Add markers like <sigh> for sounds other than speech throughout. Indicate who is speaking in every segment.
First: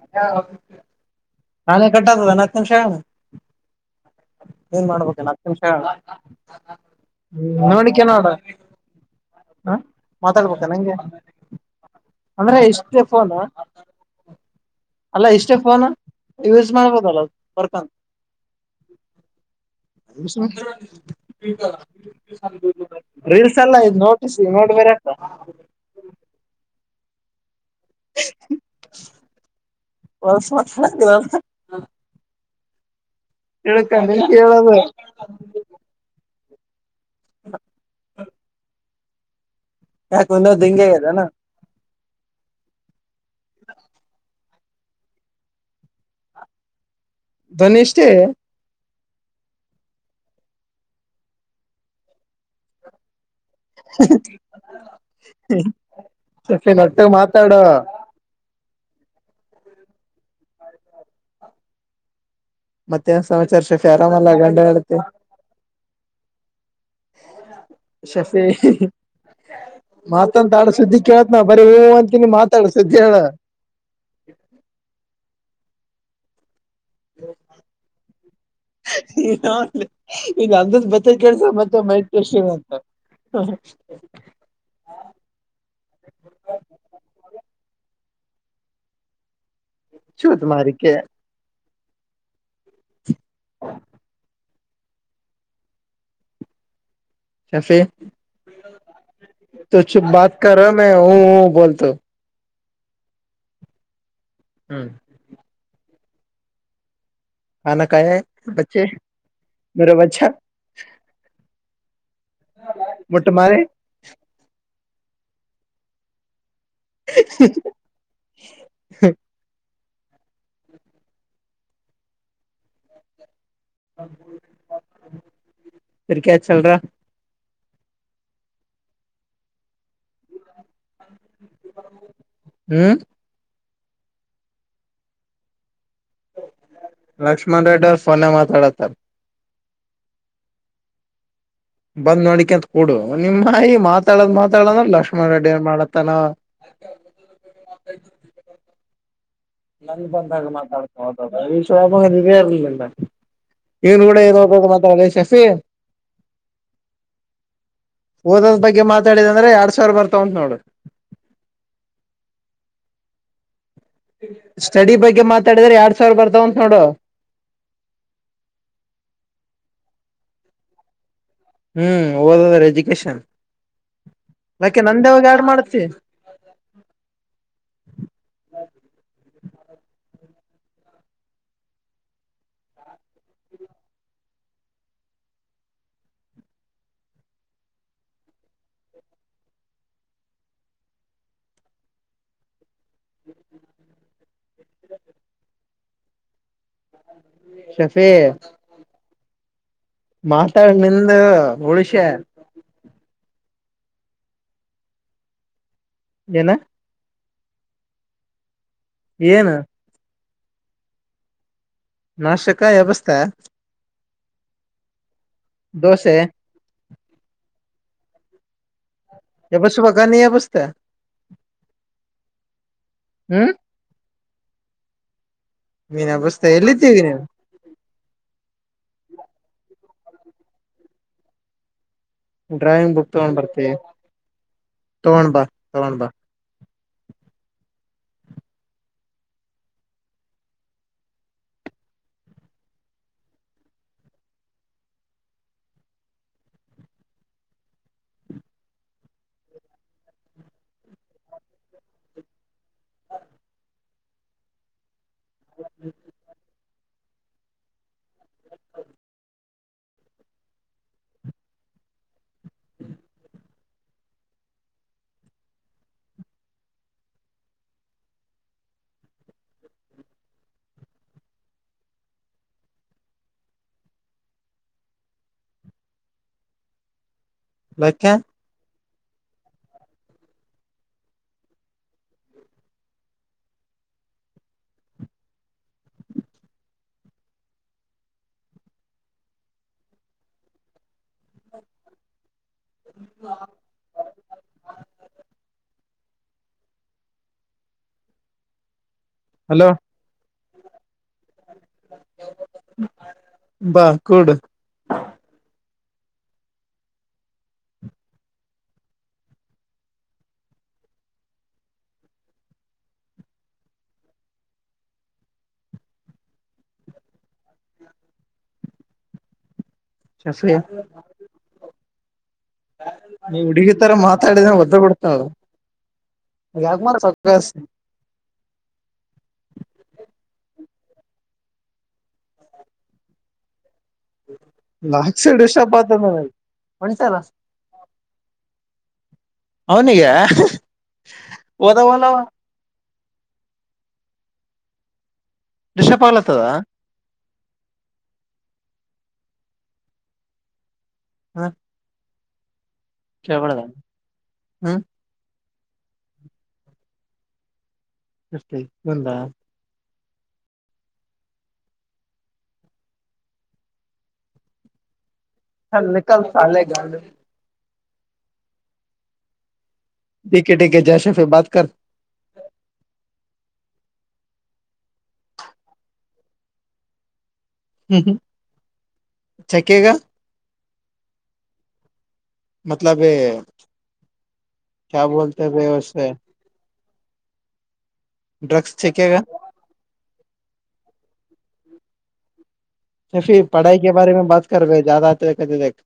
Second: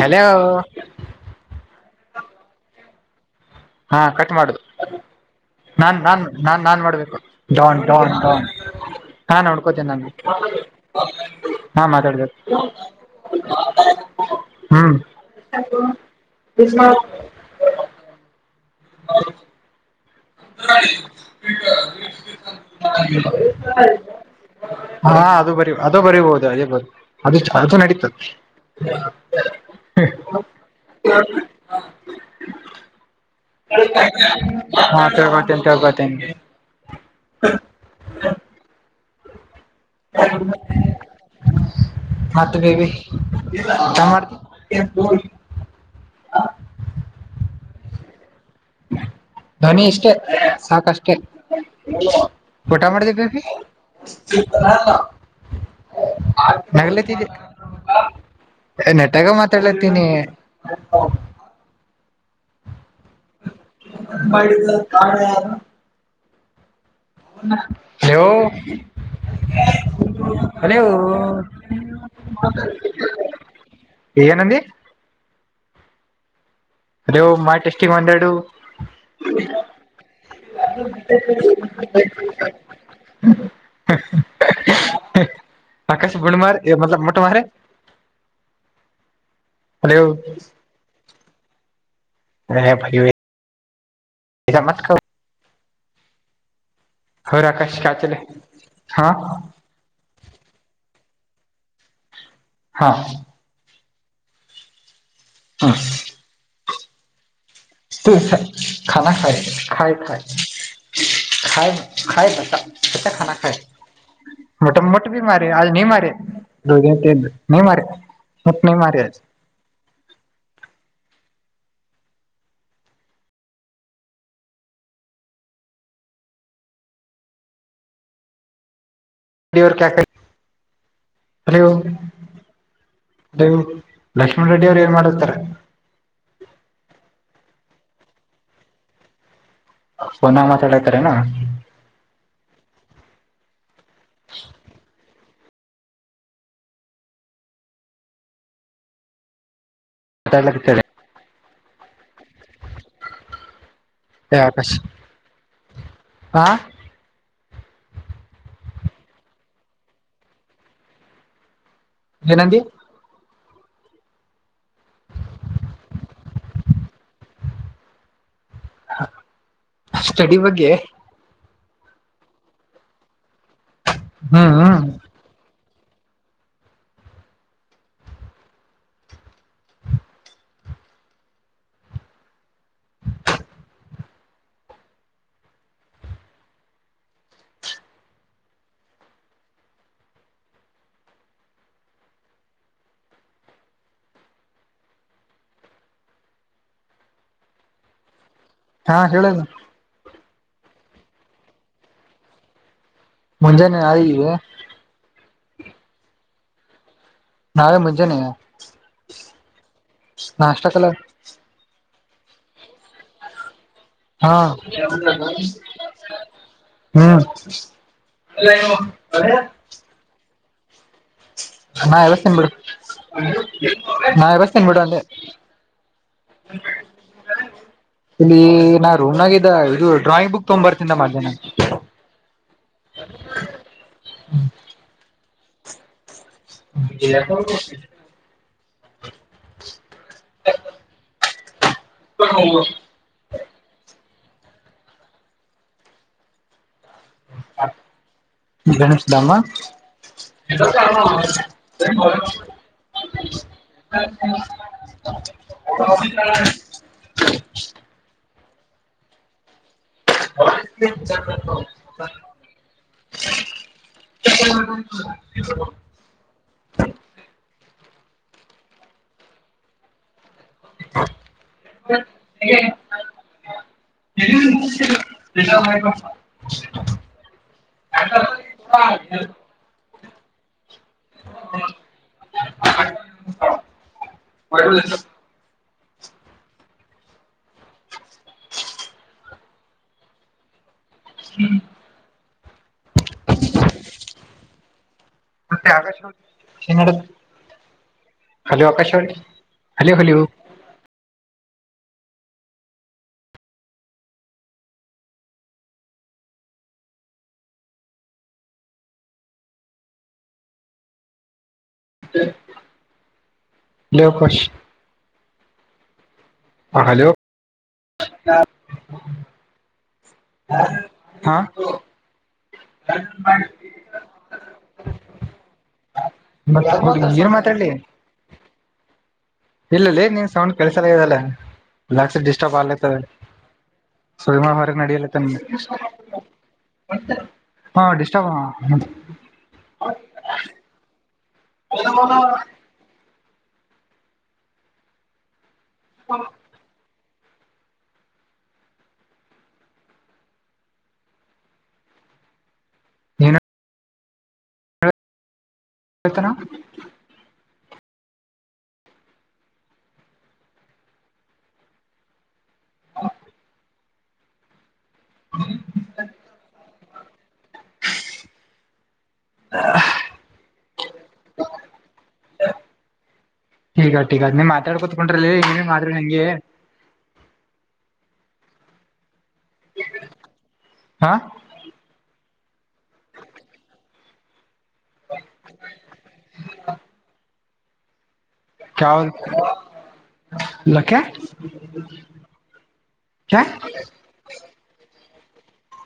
Speaker 1: Hello <inaudible>
Speaker 2: ಕಟ್ಟದ ಹತ್ತು ನಿಮಿಷ
Speaker 1: ಹ <unintelligible> ಹಾ ಕಟ್ ಮಾಡುದು
Speaker 2: ಏನ್ ಮಾಡ್ಬೇಕೇನ ಹತ್ತು ನಿಮಿಷ ಹೇಳ
Speaker 1: ನಾನ್ ನಾ ನಾನ್ ನಾನ್ ಮಾಡ್ಬೇಕುಡ
Speaker 2: ನೋಡಿಕೆ ನೋಡ
Speaker 1: ಹಾ
Speaker 2: ಹ
Speaker 1: ನೋಡ್ಕೋತೇನೆ ನನ್ಗೆ
Speaker 2: ಮಾತಾಡ್ಬೇಕ ನಂಗೆ
Speaker 1: ಹಾ ಮಾತಾಡ್ಬೇಕ
Speaker 2: ಅಂದ್ರೆ ಇಷ್ಟೇ ಫೋನ್
Speaker 1: ಹ್ಮ
Speaker 2: ಅಲ್ಲ ಇಷ್ಟೇ ಫೋನ್ ಯೂಸ್ ಮಾಡ್ಬೋದಲ್ಲ ವರ್ಕಂತ
Speaker 1: <unintelligible>
Speaker 2: <inaudible> ರೀಲ್ಸ್ ಎಲ್ಲ ಇದ ನೋಟಿಸಿ ನೋಡ್ಬರತ್ತ
Speaker 1: ಹಾ ಅದು ಬರಿ ಅದು ಬರಿಬಹುದು ಅದೇ ಬ ಅದು ಅದು ನಡೀತದೆ
Speaker 2: ಹೊಲ್ಸ್ ತಿಳ್ಕೊಂಡು ಕೇಳೋದು
Speaker 1: ಹಾ ತಳ್ಪತ ತಳ್ಪತ ಉ
Speaker 2: ಯಾಕ ಒಂದೊ್ ಹಿಂಂಗಗೆ ಅದಾನ
Speaker 1: ಮತ್ತ ಬೇಬಿ ಚ ಮಾಡ್ತ ಎ ಹ
Speaker 2: ನ ಎಷ್ಟೇ
Speaker 1: ಧ್ವನಿ ಇಷ್ಟೇ ಸಾಕಷ್ಟೆ ಊಟ ಮಾಡಿದೇ ಬೇಬಿ
Speaker 2: ಹ ಸಫಿನ್ ನಟ್ಟು ಮಾತಾಡ
Speaker 1: ನೆಟಗ ಮಾತಾಡತೀನಿ
Speaker 2: ಮತ್ತೆನ್ ಸಮಾಚಾರ ಸೆಫೆ ಆರಾಮಲ್ಲ ಗಂಡ ಆಡ್ತಿ
Speaker 1: ಯವು
Speaker 2: ಮಾತಂತ ಆಡ್ ಸುದ್ದಿ ಕೇಳಳ್ತ್ ನ ಬರೀ ಹೂ ಅಂತೀನಿ ಮಾತಾಡ್ ಸುದ್ದಿ ಹೇಳ
Speaker 1: ಏನಿ ಅ ಮಾ ಟೆಸ್ಟಿಂಗ್ ಮಂಡಡು
Speaker 2: ಇ ಅಂದ ಬತ್ತ ಕೆಳ್ಸ ಮತ್ತೆ ಮೈತ್ ಕೆಷ್ಟ ಅಂತ
Speaker 1: ಅಕಶ ಬುಂಡಮಾರ್ ಮಲ ಮೊಟ್ಟಮಾರ
Speaker 2: ಶು ತುಾರ ಕೆ
Speaker 1: ಹ ಪರಿವ ಈಗ ಮತ್ಕ ಆಕಾಶ
Speaker 2: ಕಫೆ
Speaker 1: ಕ ಚಲೆ ಹಾ
Speaker 2: ತ ಚು ಬತ ಕ ಮ ಹ ಬೋಲ್ತ
Speaker 1: ಹಾ
Speaker 2: ಹ್ಮ್
Speaker 1: ಹಾ
Speaker 2: ಖಾನಾ ಖಾಯಾ ಹೈ ಬಚ್ಚೆ
Speaker 1: ಾನಾಾಯಾಯ
Speaker 2: ಮೇರಾ ಬಚ್ಚಾ
Speaker 1: ಾಯ ಾಯ ಬ
Speaker 2: ಮುಟ್ಟ
Speaker 1: ಕತ್ತಾನಾಾಯ
Speaker 2: ಮಾರೆ
Speaker 1: ಮೋಟ ಮಟ ಮಟ್ಟ ಭ ಮಾರಿ ಅದು ನೀ ಮಾರಿ ನೀ ಮಾರಿ ಮಟ್ಟ ನೀ ಮಾರಿ ಅದು
Speaker 2: ರ್ ಕ ಚಲ್ರ
Speaker 1: <unintelligible>
Speaker 2: ಹ್ಮ್
Speaker 1: ಲಕ್ಷ್ಮಣ ರೆಡ್ಡಿ ಅವ್ರು ಏನ್ ಮಾಡರ್ತಾರೆ
Speaker 2: ನ್ಡ್ ಫೋನ ಮಾತಾಡತ್ತಾರೆ
Speaker 1: ಪನ ಮಾತಾಡಾತಾರನಾ
Speaker 2: ಬಂದ್ ನೋಡಿಕೆಂತ ಕೊಡು ನಿಮ್ಮಾಯ ಮಾತಾಡದ್ ಮಾತಾಡದ ಲಕ್ಷ್ಮಣ ರೆಡ್ಡಿ ಮಾಡತ್ತನ
Speaker 1: <unintelligible>
Speaker 2: ನಂಗ ಬಂದಾಗ
Speaker 1: ಮಾತಾಡ್ಲಕತ್ತಾಳೆ
Speaker 2: ಮಾತಾಡ್ಕೊ ಹ ನೀರ್ ಇವನ್ ಕೂಡ ಏನು
Speaker 1: ಏ
Speaker 2: ಹೋಗ
Speaker 1: ಆಕಾಶ್
Speaker 2: ಮಾತ್ರ ಒಳ್ಳ ಶಫಿ
Speaker 1: ಹಾ
Speaker 2: ಓದದ ಬಗ್ಗೆ ಮಾತಾಡಿದಂದ್ರೆ ಎರಡ್ ಸಾವಿರ ಬರ್ತಾವ ಉಂಟ ನೋಡು
Speaker 1: ಏನಂತ
Speaker 2: ಸ್ಟಡಿ ಬಗ್ಗೆ ಮಾತಾಡಿದ್ರ ಎರಡ್ ಸಾವಿರ ಬರ್ತಾವಂತ ನೋಡು.
Speaker 1: ಹ ಸ್ಟಡಿ ಬಗ್ಗೆ.
Speaker 2: ಹ್ಮ್ ಓದದ್ರ ಎಜುಕೇಶನ್
Speaker 1: ಹ್ಮ್
Speaker 2: ಯಕೆ
Speaker 1: ಹ್ಮ್
Speaker 2: ನಂದವಾಗ ಯಾರ್ಡ್ ಮಾಡ್. ಸ <unintelligible> ಹ <inaudible> ಶಫೇ.
Speaker 1: ಹಾ ಹೇಳುದು.
Speaker 2: ಮಾತಾಡ್ ನಿಂದ ಉಳಷ್ಯ.
Speaker 1: ಮುಂಜಾನೆ ಅಹಿಹೇ.
Speaker 2: ಏನ.
Speaker 1: ನಾವೆ ಮುಜೆ ನೀ.
Speaker 2: ಏನು.
Speaker 1: ನಾಷ್ಟಕಲ.
Speaker 2: ನಾಷ್ಟಕ ಎಬ್ಬಿಸ್ದೆ
Speaker 1: ಹಾ
Speaker 2: ದೋಸೆ
Speaker 1: ಹ್ಮ್. ಎಲ್ಲ.
Speaker 2: ಎಬ್ಬಿಸಬೇಕಾ ನೀ ಎಬ್ಬಿಸ್ತಿಯ.
Speaker 1: ನಾ ಎಬ್ಬಿಸ್ತಿನ್ ಬಿಡು,
Speaker 2: ಹ್ಮ್
Speaker 1: ನಾಳೆ ಬೆಸ್ತೀನ್ ಬಿಡು ಅಂದೆ.
Speaker 2: ನೀನ್ ಎಬಸ್ತ ಎಲ್ಲಿದ್ದೀವಿ ನೀನ್
Speaker 1: ಇಲಿ ನ ರೂಮ ನಾಗೆ. ಇದು ಡ್ರಾಯಿಂಗ್ ಬುಕ್ ತಗಂಬ್ ಬರ್ತಿಂದ ಮಧ್ಯಾಹ್ನ.
Speaker 2: ಡ್ರಾಯಿಂಗ್ ಬುಕ್ ತಗೊಂಡ್ ಬರ್ತವಿ ತಗೊಂಡ್ ಬಾ ತಗೊಂಡ್ ಬಾ.
Speaker 1: ಇಲ್ಲ. ಹ <unintelligible> <unintelligible> <unintelligible> ಗಣೇಶಧಾಮ. <unintelligible> ಹ್ಮ <unintelligible> <unintelligible> <unintelligible> <unintelligible> <unintelligible> <unintelligible>
Speaker 2: ಲಕ್ಕ
Speaker 1: <unintelligible> <unintelligible> <unintelligible>
Speaker 2: <unintelligible>
Speaker 1: ಮತ್ತೆ Akashvani hello Akashvani. Hello hello
Speaker 2: ಬಾಕುಡ.
Speaker 1: <unintelligible> ದಿಲ್ ಖುಷ್. ಹಾ ಹಲೋ.
Speaker 2: ಶಫಿ
Speaker 1: ಹಾ.
Speaker 2: ನೀ ಹುಡುಗಿ ತರ ಮಾತಾಡಿದಂದ್ರ ಒದ್ದ ಬಿಡ್ತು ತಿ ನೋಡು.
Speaker 1: ಮತ್ತ
Speaker 2: ಯಾಕಮಾಡಿದಿ
Speaker 1: ಹುಡ್ಗಿ ಏನ್
Speaker 2: ಸರ್ಪ್ರೈಸ್.
Speaker 1: ಇಲ್ಲಲ್ಲೆ ನೀನ್ ಸೌಂಡ್ ಕೇಳಿಸಲಾಗದಲ್ಲಾ ರಾತ್ರಿಡಿಸ್ಟರ್ಬ್ ಆಗ್ಲಕತದೆ. ಸುರಮಾ ಮಾಡಲ ನಡೆಯಲೇ
Speaker 2: ಲಾಕ್
Speaker 1: ತನ್ನ.
Speaker 2: ಸೈಡ್ ಡಿಸ್ಟರ್ಬ್ ಆತದ ನನಗ ಹೊಂಟಲ್ಲ
Speaker 1: ಹಾ ಡಿಸ್ಟರ್ಬ್.
Speaker 2: ಅವನಿಗೆ ಓದವಲ್ಲ ಅವ ಡಿಸ್ಟರ್ಬ್ ಹಾಲಕತ್ತದ ಹ್ಮ
Speaker 1: ಏನ
Speaker 2: ಕೇಳಬಾರದು ಹ್ಮ್
Speaker 1: ಏನಂತನ
Speaker 2: ನಷ್ಟೇ ಬಂದ್ಲಾ
Speaker 1: ಹಾ
Speaker 2: ಹ ನಿಕಲ್ತಾಲೇ ಗಾಂಡು ಟಿ ಕೆ ಟಿ ಕೆ ಜೈಶೆಫೆ ಬಾತ್ ಕರ್ತ
Speaker 1: ಟಿಕೆಟಿಕೆನೀ ಮಾತಾಡ್ ಕೂತ್ಕೊಂಡ್ರಲ್ಲಿ ನೀ ಮಾತಾಡ್ರಿ ನಂಗೆ.
Speaker 2: ಹ್ಮ್ ಚಕ್ಕೆಗ.
Speaker 1: ಹಾ
Speaker 2: ಮತ್ತಲಬ ಈ ಕ್ಯಾ ಬೋಲತ ಭೈ ಉಷೆ
Speaker 1: ಕ್ಯಾ
Speaker 2: ಚಕೇಗಾ
Speaker 1: ಹೊ ಲಕಾಯಿ
Speaker 2: ಸಫಿಕ್ ಪಡಾಹಿಂಗೆ ಬಾದಮೆ ಮೇ ಬಾತ್ ಕರಿಂಗೆ ಜಾದಾ ಆತಿದೆಕ್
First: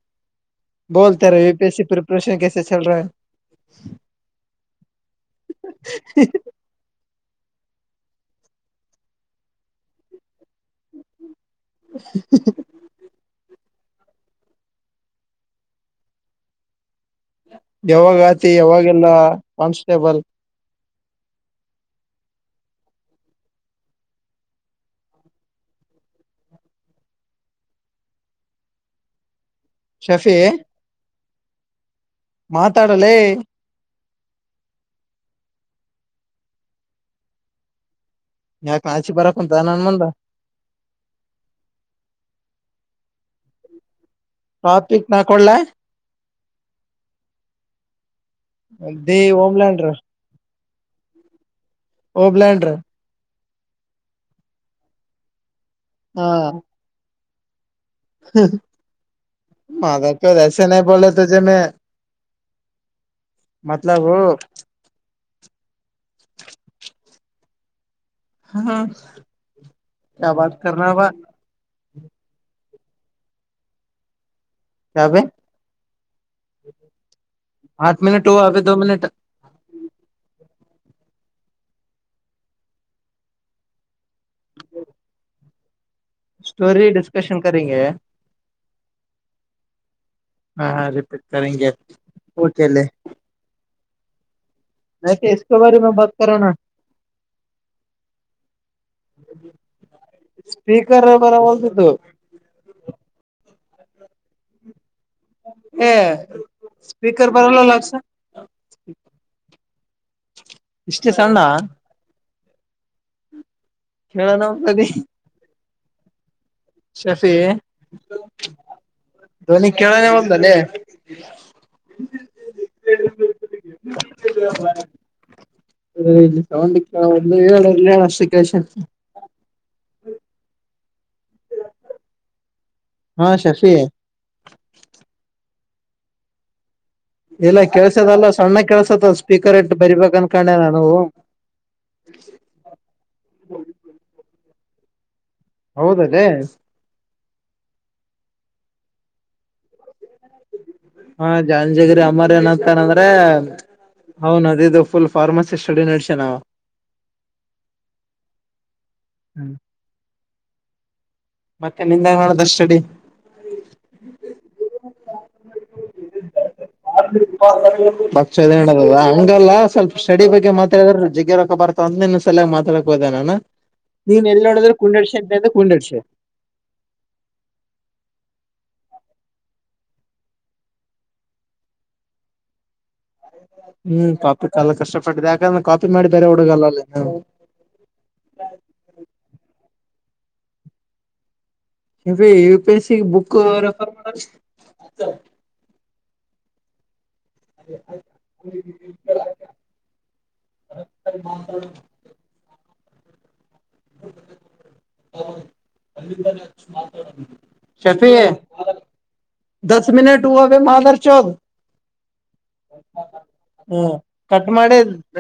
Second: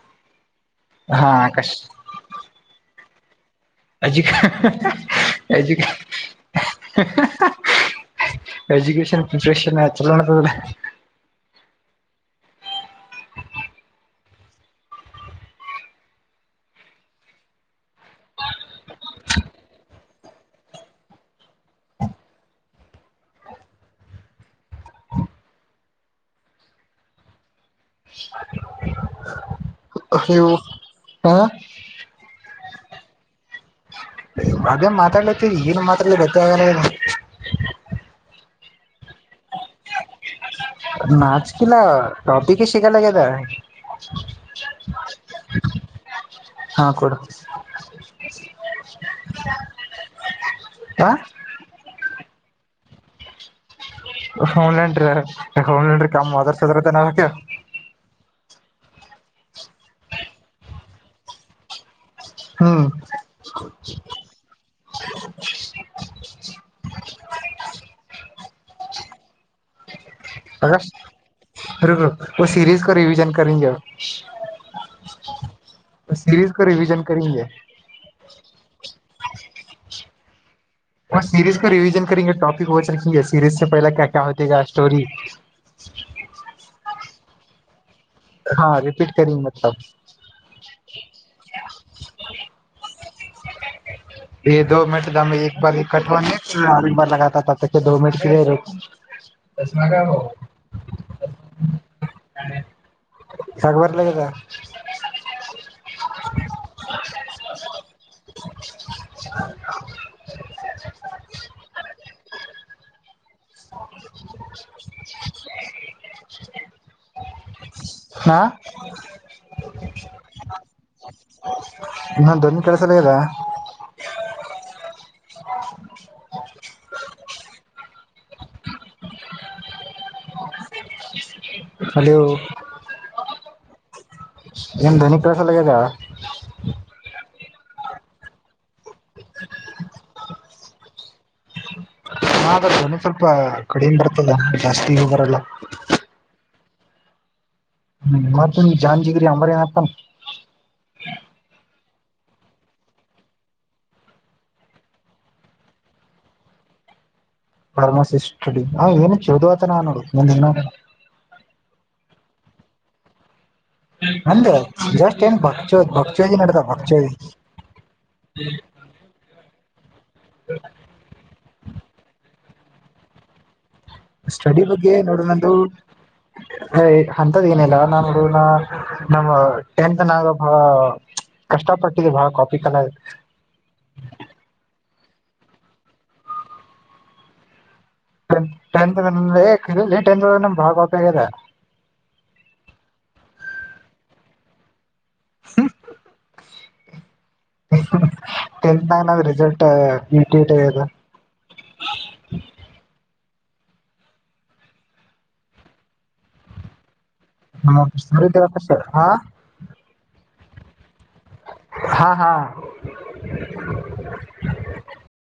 Speaker 2: ಬೋಲ್ತ
Speaker 1: ಹಾ
Speaker 2: ರ you
Speaker 1: Akash
Speaker 2: PS C preparation ಕೈಸೆ ಚಲ್ಲರೆಂಹೆ
Speaker 1: ಎಜು ಎಜು
Speaker 2: ಹೈ
Speaker 1: ಎಜುಕೇಶನ್ ಪ್ರಿಪ್ರೇಷನ್ ಚೊಲೋ ನಡೆದಿದೆಲ್ಲ
Speaker 2: ಹ್ಹ ಹ್ಹ ಯಾವಾಗ ಆತಿ ಯಾವಾಗೆಲ್ಲ ಕಾನ್ಸ್ಟೇಬಲ್
Speaker 1: <unintelligible>
Speaker 2: ಶಫೇ
Speaker 1: ಅಯ್ಯೋ ಹಾ
Speaker 2: ಮಾತಾಡಲೇ
Speaker 1: ಹಂಗೆ ಮಾತಾಡ್ಲತ್ತರಿ ಏನು ಮಾತಾಡ್ಲಿ ಗೊತ್ತಾಗಲ್ಲ ಗೆದ
Speaker 2: ಯಾಕ ನಾಚ್ಕೆ ಬರಕೊಂತ ನನ್ ಮುಂದ
Speaker 1: ನಾಚಿಕೆ ಇಲ್ಲ ಟಾಪಿಕ್ ಸಿಗಲಾಗೆದ
Speaker 2: ಟಾಪಿಕ್ ನಾ ಕೊಡ್ಲಾ
Speaker 1: ಹಾ ಕೊಡು
Speaker 2: ದೆ ಹೊಲ್ಲಾಡರಿ
Speaker 1: ಹಾ
Speaker 2: ಓ ಬ್ಲಾಂಡ್ರ
Speaker 1: ಹೋಮ್ಲೇನ್ ಡ್ರಿ ಹೋಗ್ಲೇನ್ ಡ್ರಿ ಕಮ್ಮ್ ಅದರ್ಸದ್ರತೆ ನಕ
Speaker 2: ಮಾದಕ ಐಸ್ ಬೋಲೇ ನಹಿ ತುಜೆ ಮೈ
Speaker 1: ಹ್ಮ
Speaker 2: ಮತ್ಲಬ್ ಹಾ ಕ್ಯಾ ಬಾತ್ ಕರ್ನೆ ಬಾ
Speaker 1: ರಬ ಸೀರಿಸ್ ಕ ರಿವಜನ್ ಕರಿಂಗೆ
Speaker 2: ಕ್ಯಾಬೆ ಪಾಂಚ್ ಮಿನಿಟ್ ದೊ ಮಿನಿಟ್
Speaker 1: ಒ ಸೀರಿ ಕ ರಿವೀಜನಕರೆಂಗೆ ಟಾಪಿಕ್ ವಚ ರೆಕ್ಕಿಂಗೆ ಸೀರಿಜ ಸಿ ಪಹಲಕ ಕ್ಯಾ ಕ್ಯಾ ಹೊತಿಗಾ ಸ್ಟೋರಿ
Speaker 2: ಸ್ಟೋರಿ ಡಿಸ್ಕಶನ್ ಕರಿಂಗೆ
Speaker 1: ಹಾ ರರಿಪೀಟ್ಿ ಮಲ
Speaker 2: ಹಾ ರರಿಪೀಟ್ೇಗೆ ಕಲ
Speaker 1: ಈ ದ ಮಿಟಮ ಬಾರ ಇವ ಬಾರ ಲಗತ ತತ ದ ಮಿಟ ಕಿದೆೇ
Speaker 2: ಸ್ಪೀಕರ್ ಬರಲ್
Speaker 1: ಸಗಬರ್ಲ ಕದಾ
Speaker 2: ಏ ಹ
Speaker 1: ದ
Speaker 2: ಇಷ್ಟೇ ಸಣ್ಣ ಕೆೇಳ ನವು್ತತಿ ಶಫಿ
Speaker 1: ಹಾ
Speaker 2: ಧ್ವನಿ ಕೇಳ ಒಲ್ಲದಲೇ
Speaker 1: ನನ್ನ ನಿ ಕೆಳಸಲ್ಲ ಆಗೇದ
Speaker 2: <unintelligible> ಹ ಇಲ್ಲಿ ಒಂದು ಏಳ ಅಷ್ಟ ಕೆಷನ್
Speaker 1: <unintelligible> ಹಲೋ
Speaker 2: ಹಾ ಶಶಿ
Speaker 1: ನಿನ್ ಧ್ವನಿ ಕೇಳಸಲ ಆಗ್ಯದ
Speaker 2: ಇಲ್ಲ ಕೆಳ್ಸದಲ್ಲ ಸಣ್ಣಾಗ ಕೆಲ್ಸತ್ತ ಸ್ಪೀಕರ್ ಎಟ ಬರಿಬೇಕ ಅನ್ಕೊಂಡೆ ನಾನೂ
Speaker 1: ಹ್ರ ಧ್ವನಿ ಸ್ವಲ್ಪ ಕಡಿಮೆ ಬರ್ತದ ಜಾಸ್ತಿಗ ಬರಲ್ಲ
Speaker 2: ಹೌದಲ್ಲೇ
Speaker 1: ಮತ್ ಜಾಂಜಿಗರಿ ಅ್ರನತ್ತ
Speaker 2: ಹಾ ಜಾಂಜಗರಿ ಅಮ್ಮರ್ ಏನತಾನಂದ್ರೆ ಹೌನದ ಇದು ಫುಲ್ ಫಾರ್ಮಸಿ ಸ್ಟಡಿ ನಡಸ್ಯಾನ ಅವಾ
Speaker 1: ಫರ್ಮಸಿ ಸ್ಟಡಿ ಹ ಏನು ಚದು ಆತ ನಾನೋಡು ಮುಂದೇನು ಆಗಲ್ಲ
Speaker 2: ಷ್ಟಡಿ
Speaker 1: ನಂದ <unintelligible>
Speaker 2: <unintelligible> ಭ ಹಂಗಲ್ಲ ಸ್ವಲ್ಪ ಸ್ಟಡಿ ಬಗ್ಗೆ ಮಾತಡಿದ್ರ ಜಗ್ಗ ರೊಕ್ಕ ಬರ್ತ ಅಂದ ಲ ಮಾತಾಡಕ್ ಹೋದ ನಾನ ನೀವ ಎಲ್ಲಿ ನೋಡಿದ್ರೆ ಕುಂಡಡ್ಷೆ ಅಂತ ಅ್ರ ಕುಂಡಿಡ್ಷೆ
Speaker 1: ಅ ಅಂತದ್ ಏನಲ್ಲ ನಾನ ನಾ ನಮ್ಮ ಟೆಂತ್ ನ ಬಹಳ ಕಷ್ಟ ಪಟ್ಟಿದೆ ಬಹಳ ಕಾಪಿಕ್ಲ್
Speaker 2: ಹ್ಮ್ ಕಾಪಿ ಕಾಲ ಕಷ್ಟಪಟ್ಟಿದೆ ಯಾಕಂದ್ರ ಕಾಪಿ ಮಾಡಿ ಬೇರೆ ಹುಡುಗಲ್ಲ
Speaker 1: ಟೆಂತ್ ಇದ್ದಾಗ ಕರೆನಲೆ ಟೆಂತ್ ಇದ್ದಾಗ ಬಹಳ ಗೊತ್ತಾಗಿದ
Speaker 2: ಎ ಯುಪಿಎಸ್ ಸಿ ಬುಕ್ ರೆಫರ್ ಮಾಡ
Speaker 1: <unintelligible> ಟೆಂತ್ ನಾಗ ರಿಸಲ್ಟ್ <unintelligible>
Speaker 2: <unintelligible> <unintelligible> ಶಫೆ
Speaker 1: ಹಾ
Speaker 2: ದಸ ಮಿನಟ ಹೂವಾ ರೇ <unintelligible>
Speaker 1: ಹಾ ಹಾ
Speaker 2: ಹ್ಮ ಕಟ್ ಮಾಡಿದ